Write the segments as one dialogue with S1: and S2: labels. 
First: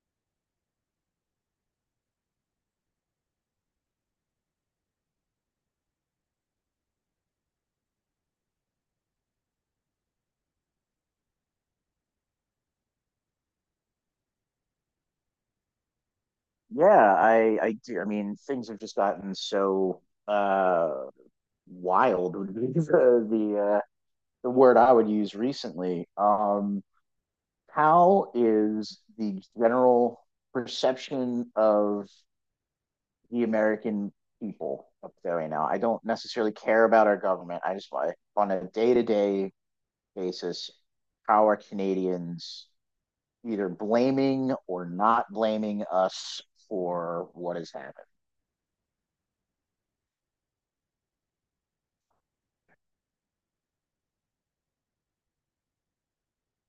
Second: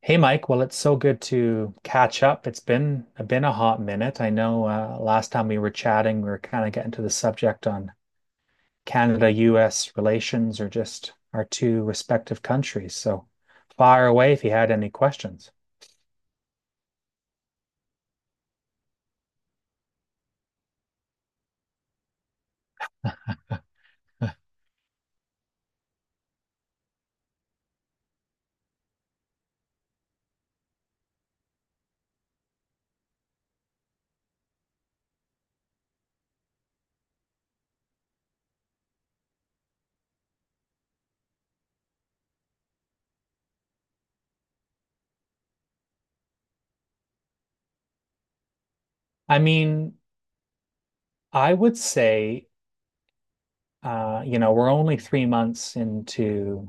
S1: Hey Mike, well it's so good to catch up. It's been a hot minute. I know last time we were chatting, we were kind of getting to the subject on Canada-US relations or just our two respective countries. So fire away if you had any questions.
S2: Yeah, I do. I mean, things have just gotten so wild would be the the word I would use recently. How is the general perception of the American people up there right now? I don't necessarily care about our government. I just want, on a day-to-day basis, how are Canadians either blaming or not blaming us for what has happened?
S1: I mean, I would say, you know, we're only 3 months into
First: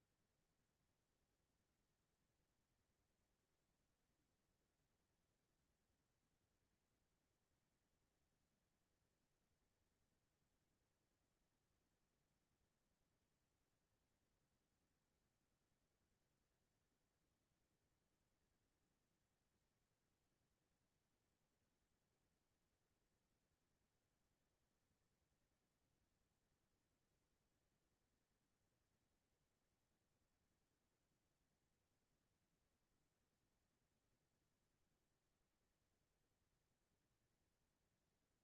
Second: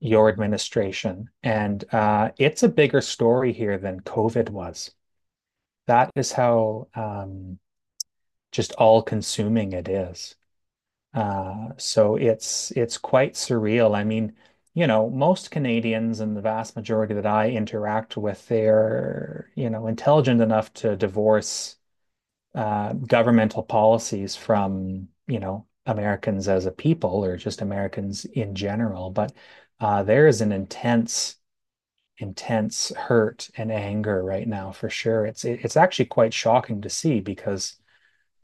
S1: your administration, and it's a bigger story here than COVID was. That is how just all-consuming it is. So it's quite surreal. I mean, you know, most Canadians and the vast majority that I interact with, they're, you know, intelligent enough to divorce governmental policies from, you know, Americans as a people or just Americans in general. But there is an intense, intense hurt and anger right now for sure. It's actually quite shocking to see because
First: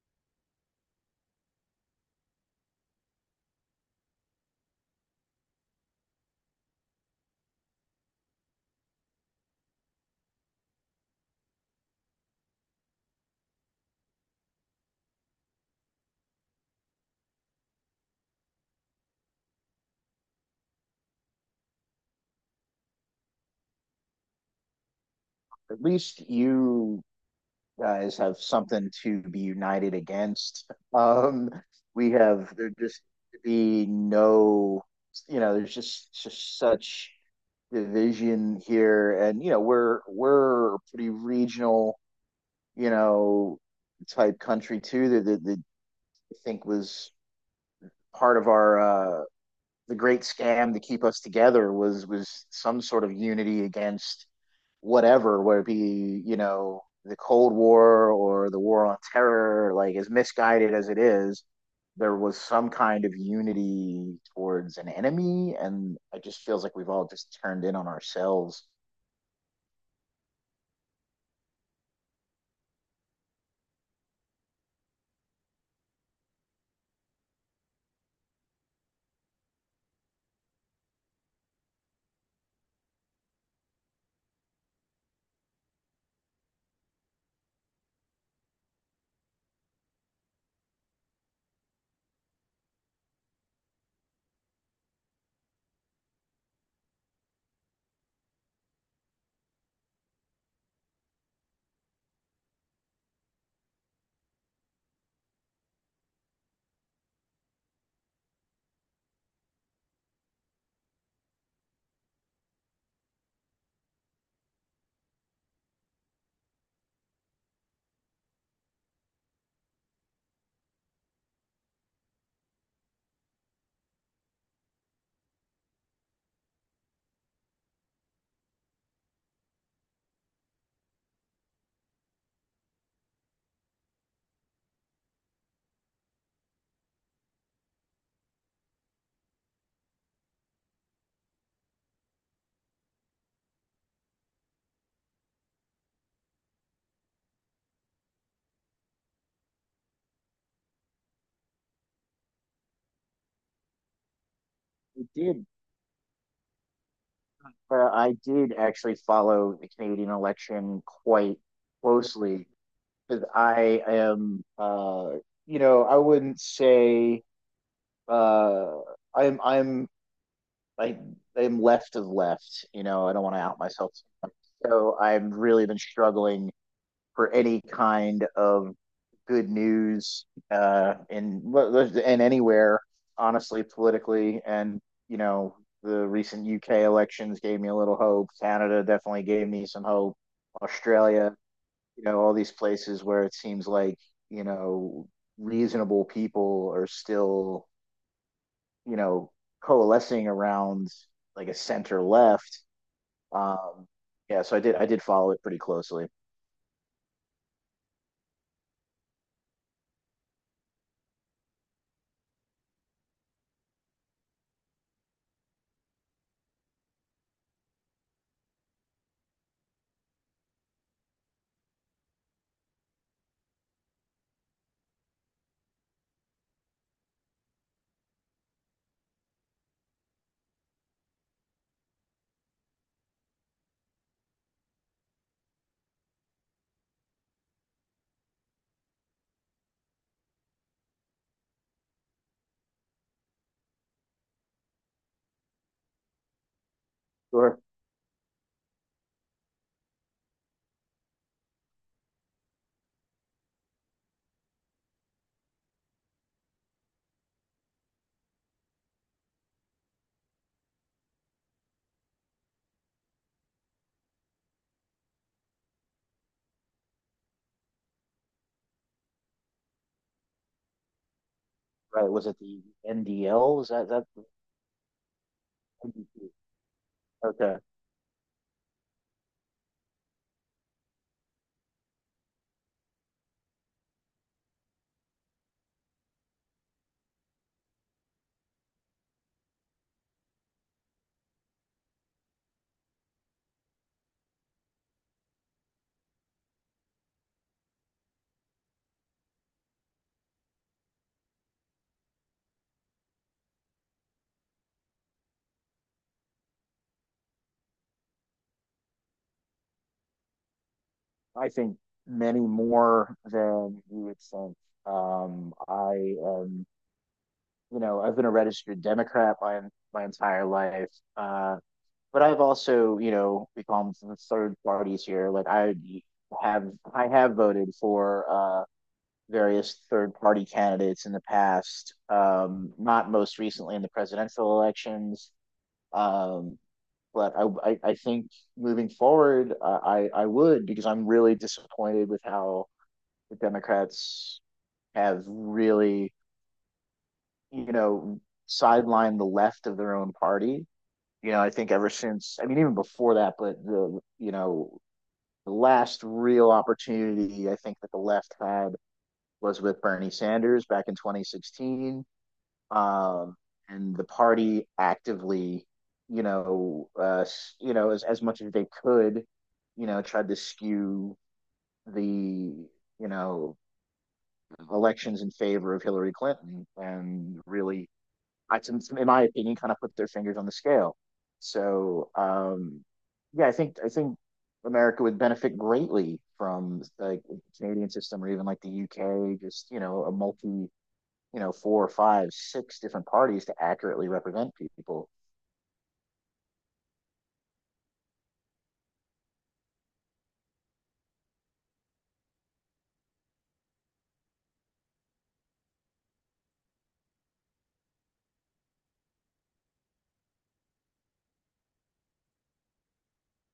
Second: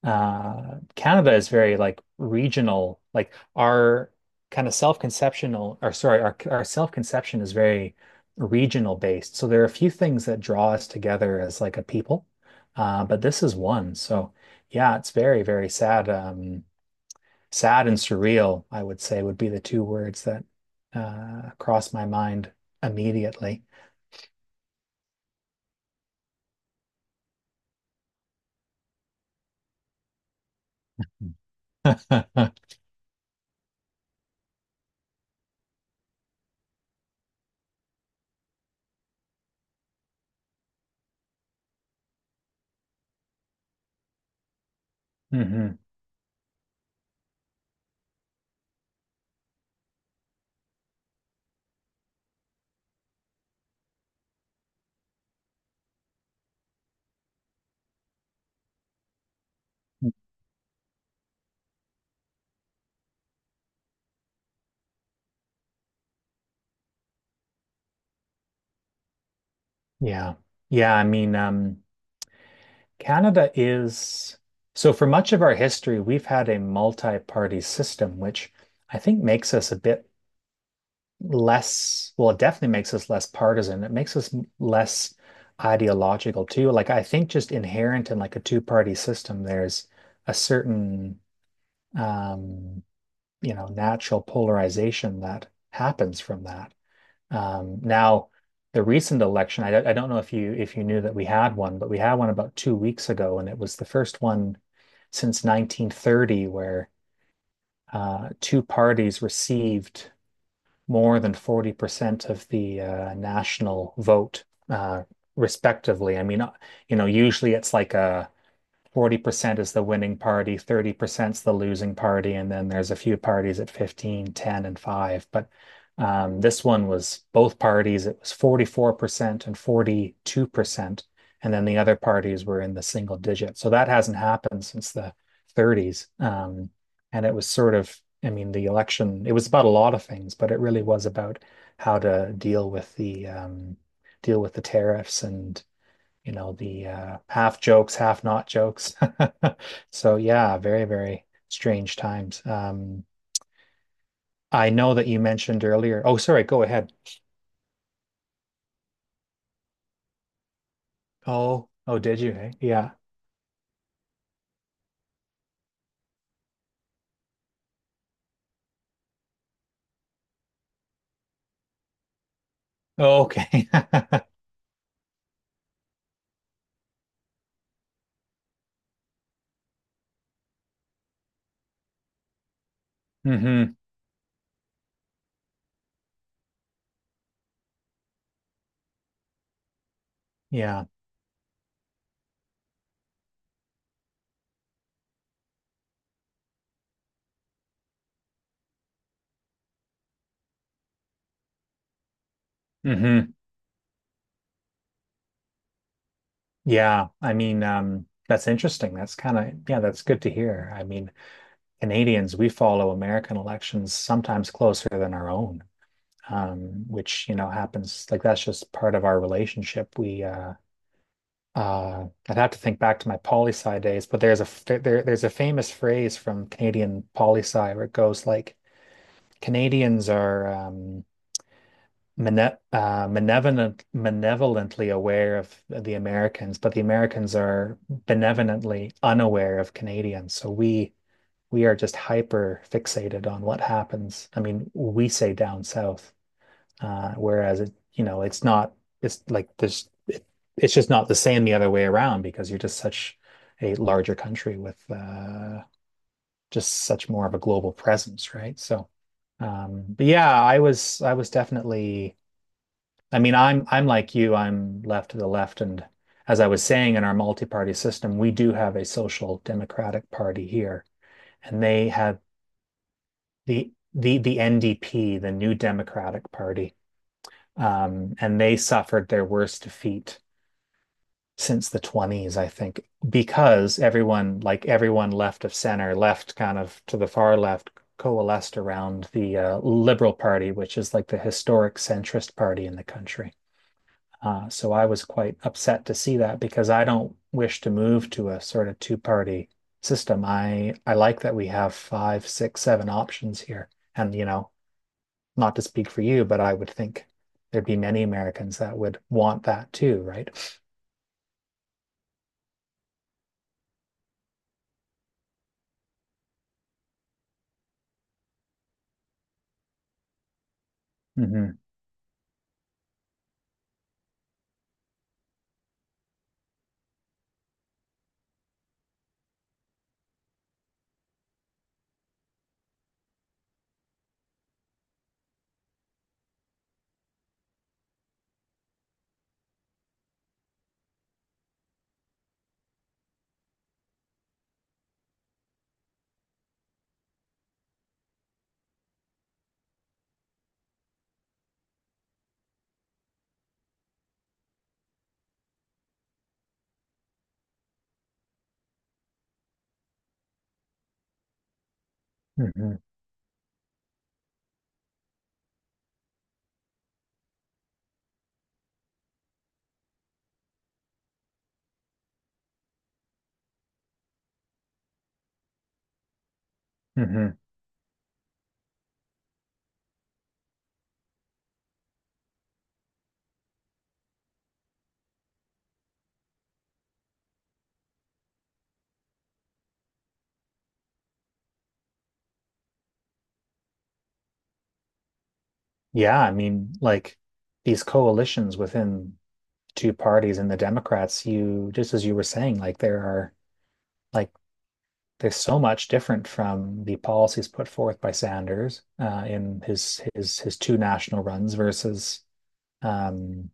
S1: Canada is very like regional, like our kind of self-conceptional, or sorry, our self-conception is very regional based. So there are a few things that draw us together as like a people, but this is one. So yeah, it's very very sad. Sad and surreal I would say would be the two words that cross my mind immediately.
S2: At least you guys have something to be united against. We have, there just be no, you know, there's just such division here, and you know we're a pretty regional, you know, type country too. That
S1: Hmm.
S2: I think was part of our the great scam to keep us together was some sort of unity against whatever, whether it be, you know, the Cold War or the War on Terror. Like as misguided as it is, there was some kind of unity towards an enemy. And it just feels like we've all just turned in on ourselves.
S1: Yeah, yeah, I mean, Canada is, so for much of our history, we've had a multi-party system, which I think makes us a bit less, well, it definitely makes us less partisan. It makes us less ideological too. Like I think just inherent in like a two-party system, there's a certain um, you know, natural polarization that happens from that. Now, the recent election, I don't know if you knew that we had one, but we had one about 2 weeks ago, and it was the first one since 1930 where two parties received more than 40% of the national vote, uh, respectively. I mean, you know, usually it's like a 40% is the winning party, 30% is the losing party, and then there's a few parties at 15, 10, and 5. But this one was both parties, it was 44% and 42%. And then the other parties were in the single digit. So that hasn't happened since the 30s. And it was sort of, I mean, the election, it was about a lot of things, but it really was about how to deal with the tariffs and you know, the half jokes, half not jokes. So yeah, very, very strange times. I know that
S2: It
S1: you
S2: did,
S1: mentioned earlier. Oh, sorry, go ahead.
S2: but I did actually follow the Canadian election quite
S1: Oh, oh, did you?
S2: closely,
S1: Hey, yeah.
S2: because I am, you know, I wouldn't say. Uh, I'm I'm I am left of left. You know, I
S1: Oh,
S2: don't want to out
S1: okay.
S2: myself. So I've really been struggling for any kind of good news, in and anywhere, honestly,
S1: Hmm.
S2: politically. And you know, the recent UK elections gave me a little hope. Canada definitely gave me some hope.
S1: Yeah.
S2: Australia, you know, all these places where it seems like, you know, reasonable people are still, you know, coalescing around like a center left.
S1: Hmm.
S2: Um, yeah, so I did follow it pretty closely.
S1: Yeah. I mean, that's interesting. That's kind of, yeah, that's good to hear. I mean, Canadians, we follow American elections sometimes closer than our own, which, you know, happens like that's just part of our relationship. I'd have to think back to my poli sci days, but there's a f- there- there's a famous phrase from Canadian poli sci where it goes like Canadians are mane benevolently aware of the Americans, but the Americans are benevolently unaware of Canadians. So we are just hyper fixated on what happens. I mean, we say down south. Uh,
S2: Sure.
S1: whereas it, you know, it's not, it's like there's, it's just not the same the other way around because you're just such a larger country with just such more of a global presence, right? So, but yeah, I was definitely, I mean, I'm like you, I'm left to the left. And as I was saying, in our multi-party system, we do have a social democratic party here, and they
S2: Right.
S1: have
S2: Was it the NDL? Was
S1: the,
S2: that that?
S1: the, the NDP, the New Democratic Party.
S2: Okay.
S1: And they suffered their worst defeat since the 20s, I think, because everyone, like everyone left of center, left kind of to the far left, coalesced around the Liberal Party, which is like the historic centrist party in the country. So I was quite upset to see that because I don't wish to move to a sort of two-party system. I like that we have five, six, seven options here, and you know, not to speak for you, but I would think there'd be many Americans that would want that too, right?
S2: I think many more than you would think. I am, you know, I've been a registered Democrat my entire life. Uh,
S1: Hmm.
S2: but I've also, you know, become from third parties here. Like have I have voted for various third party candidates in the past, not most recently in the presidential elections. Um, but I think moving forward, I would, because I'm really disappointed with how the Democrats have really, you know, sidelined the left of their own party. You know, I think ever since, I mean, even before that, but the, you know, the last real opportunity I think that the left had was with Bernie Sanders back in 2016.
S1: Hmm.
S2: um, and the party actively, you know, as much as they could, you know, tried to skew the, you know, elections in favor of Hillary Clinton.
S1: Hmm.
S2: And really, I, in my opinion, kind of put their fingers on the scale. So, yeah, I think America would benefit greatly from like the Canadian system, or even like the UK. Just you know, a multi, you know, 4 or 5, 6 different parties to accurately represent people.
S1: Yeah, I mean, like these coalitions within two parties and the Democrats, you just as you were saying, like there are like there's so much different from the policies put forth by Sanders in his two national runs versus um,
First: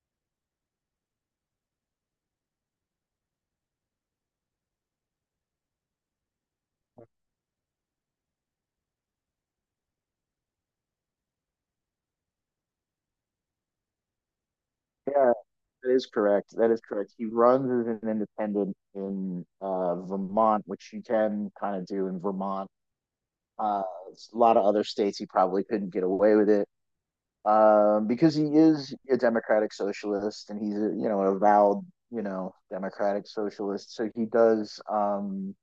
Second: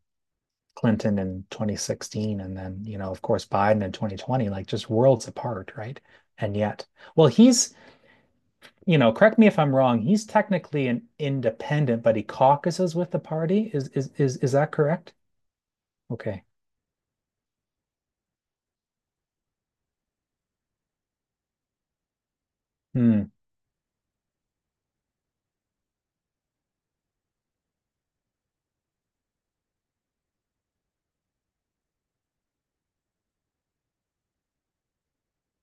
S1: Clinton in 2016 and then, you know, of course, Biden in 2020, like just worlds apart, right? And yet, well, he's, you know, correct me if I'm wrong, he's technically an independent, but he caucuses with the party. Is that correct?
S2: Yeah, that is
S1: Okay.
S2: correct. That is correct. He runs as an independent in, Vermont, which you can kind of do in Vermont.
S1: Hmm.
S2: A lot of other states he probably couldn't get away with it, because he is a democratic socialist, and he's a, you know, an avowed, you know, democratic socialist. So he does,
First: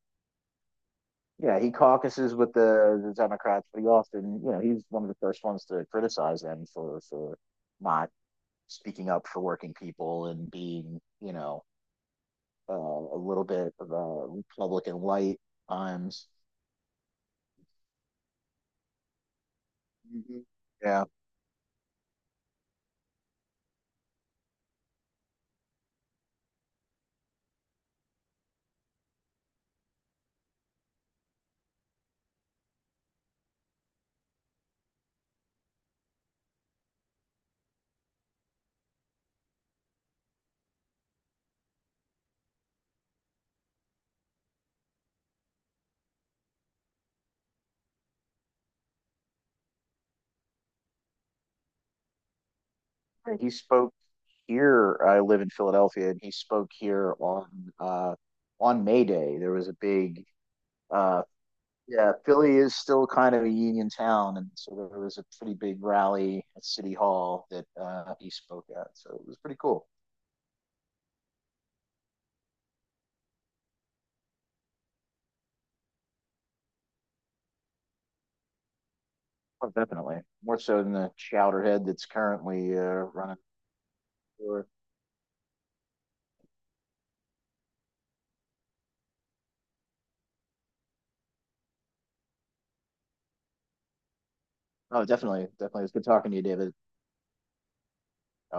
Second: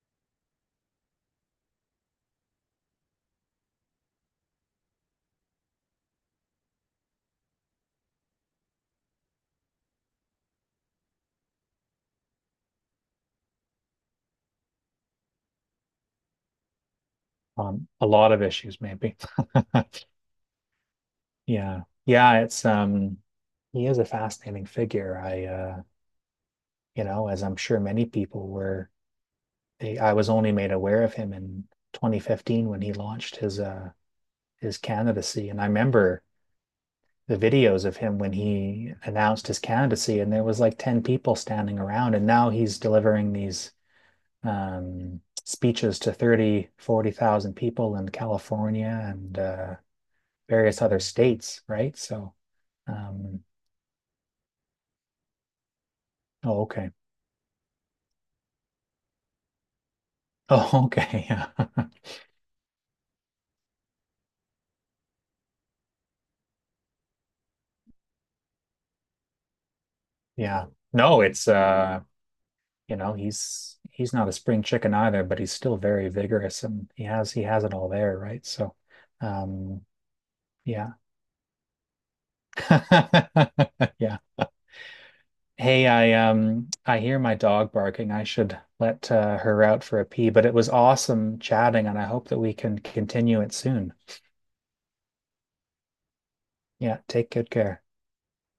S2: yeah, he caucuses with the Democrats, but he often, you know, he's one of the first ones to criticize them for not speaking up for working people and being, you know, a little bit of a Republican light times.
S1: A lot of issues, maybe.
S2: Mm-hmm. Yeah,
S1: Yeah. Yeah, it's he is a fascinating figure. I you know, as I'm sure many people were, they I was only made aware of him in 2015 when he launched his candidacy. And I remember the videos of him when he announced his candidacy, and there was like 10 people standing around. And now he's delivering these speeches to 30, 40,000 people in California and various other states, right? So, um,
S2: he spoke here. I live in Philadelphia, and he
S1: oh,
S2: spoke
S1: okay.
S2: here on, uh, on May Day. There was a big
S1: Oh,
S2: uh,
S1: okay. Yeah.
S2: yeah, Philly is still kind of a union town, and so there was a pretty big rally at City Hall that, he spoke at. So it was pretty cool.
S1: Yeah. No, it's you know, he's not a spring chicken either, but he's still very vigorous and he has it all there, right? So,
S2: Oh,
S1: um,
S2: definitely more so
S1: yeah.
S2: than the chowderhead that's currently, running.
S1: Yeah.
S2: For...
S1: Hey, I hear my dog barking. I should let her out for a pee, but it was awesome chatting, and I hope that we can continue it soon.
S2: Oh, definitely, definitely. It's good talking to you, David.
S1: Yeah, take good care.
S2: I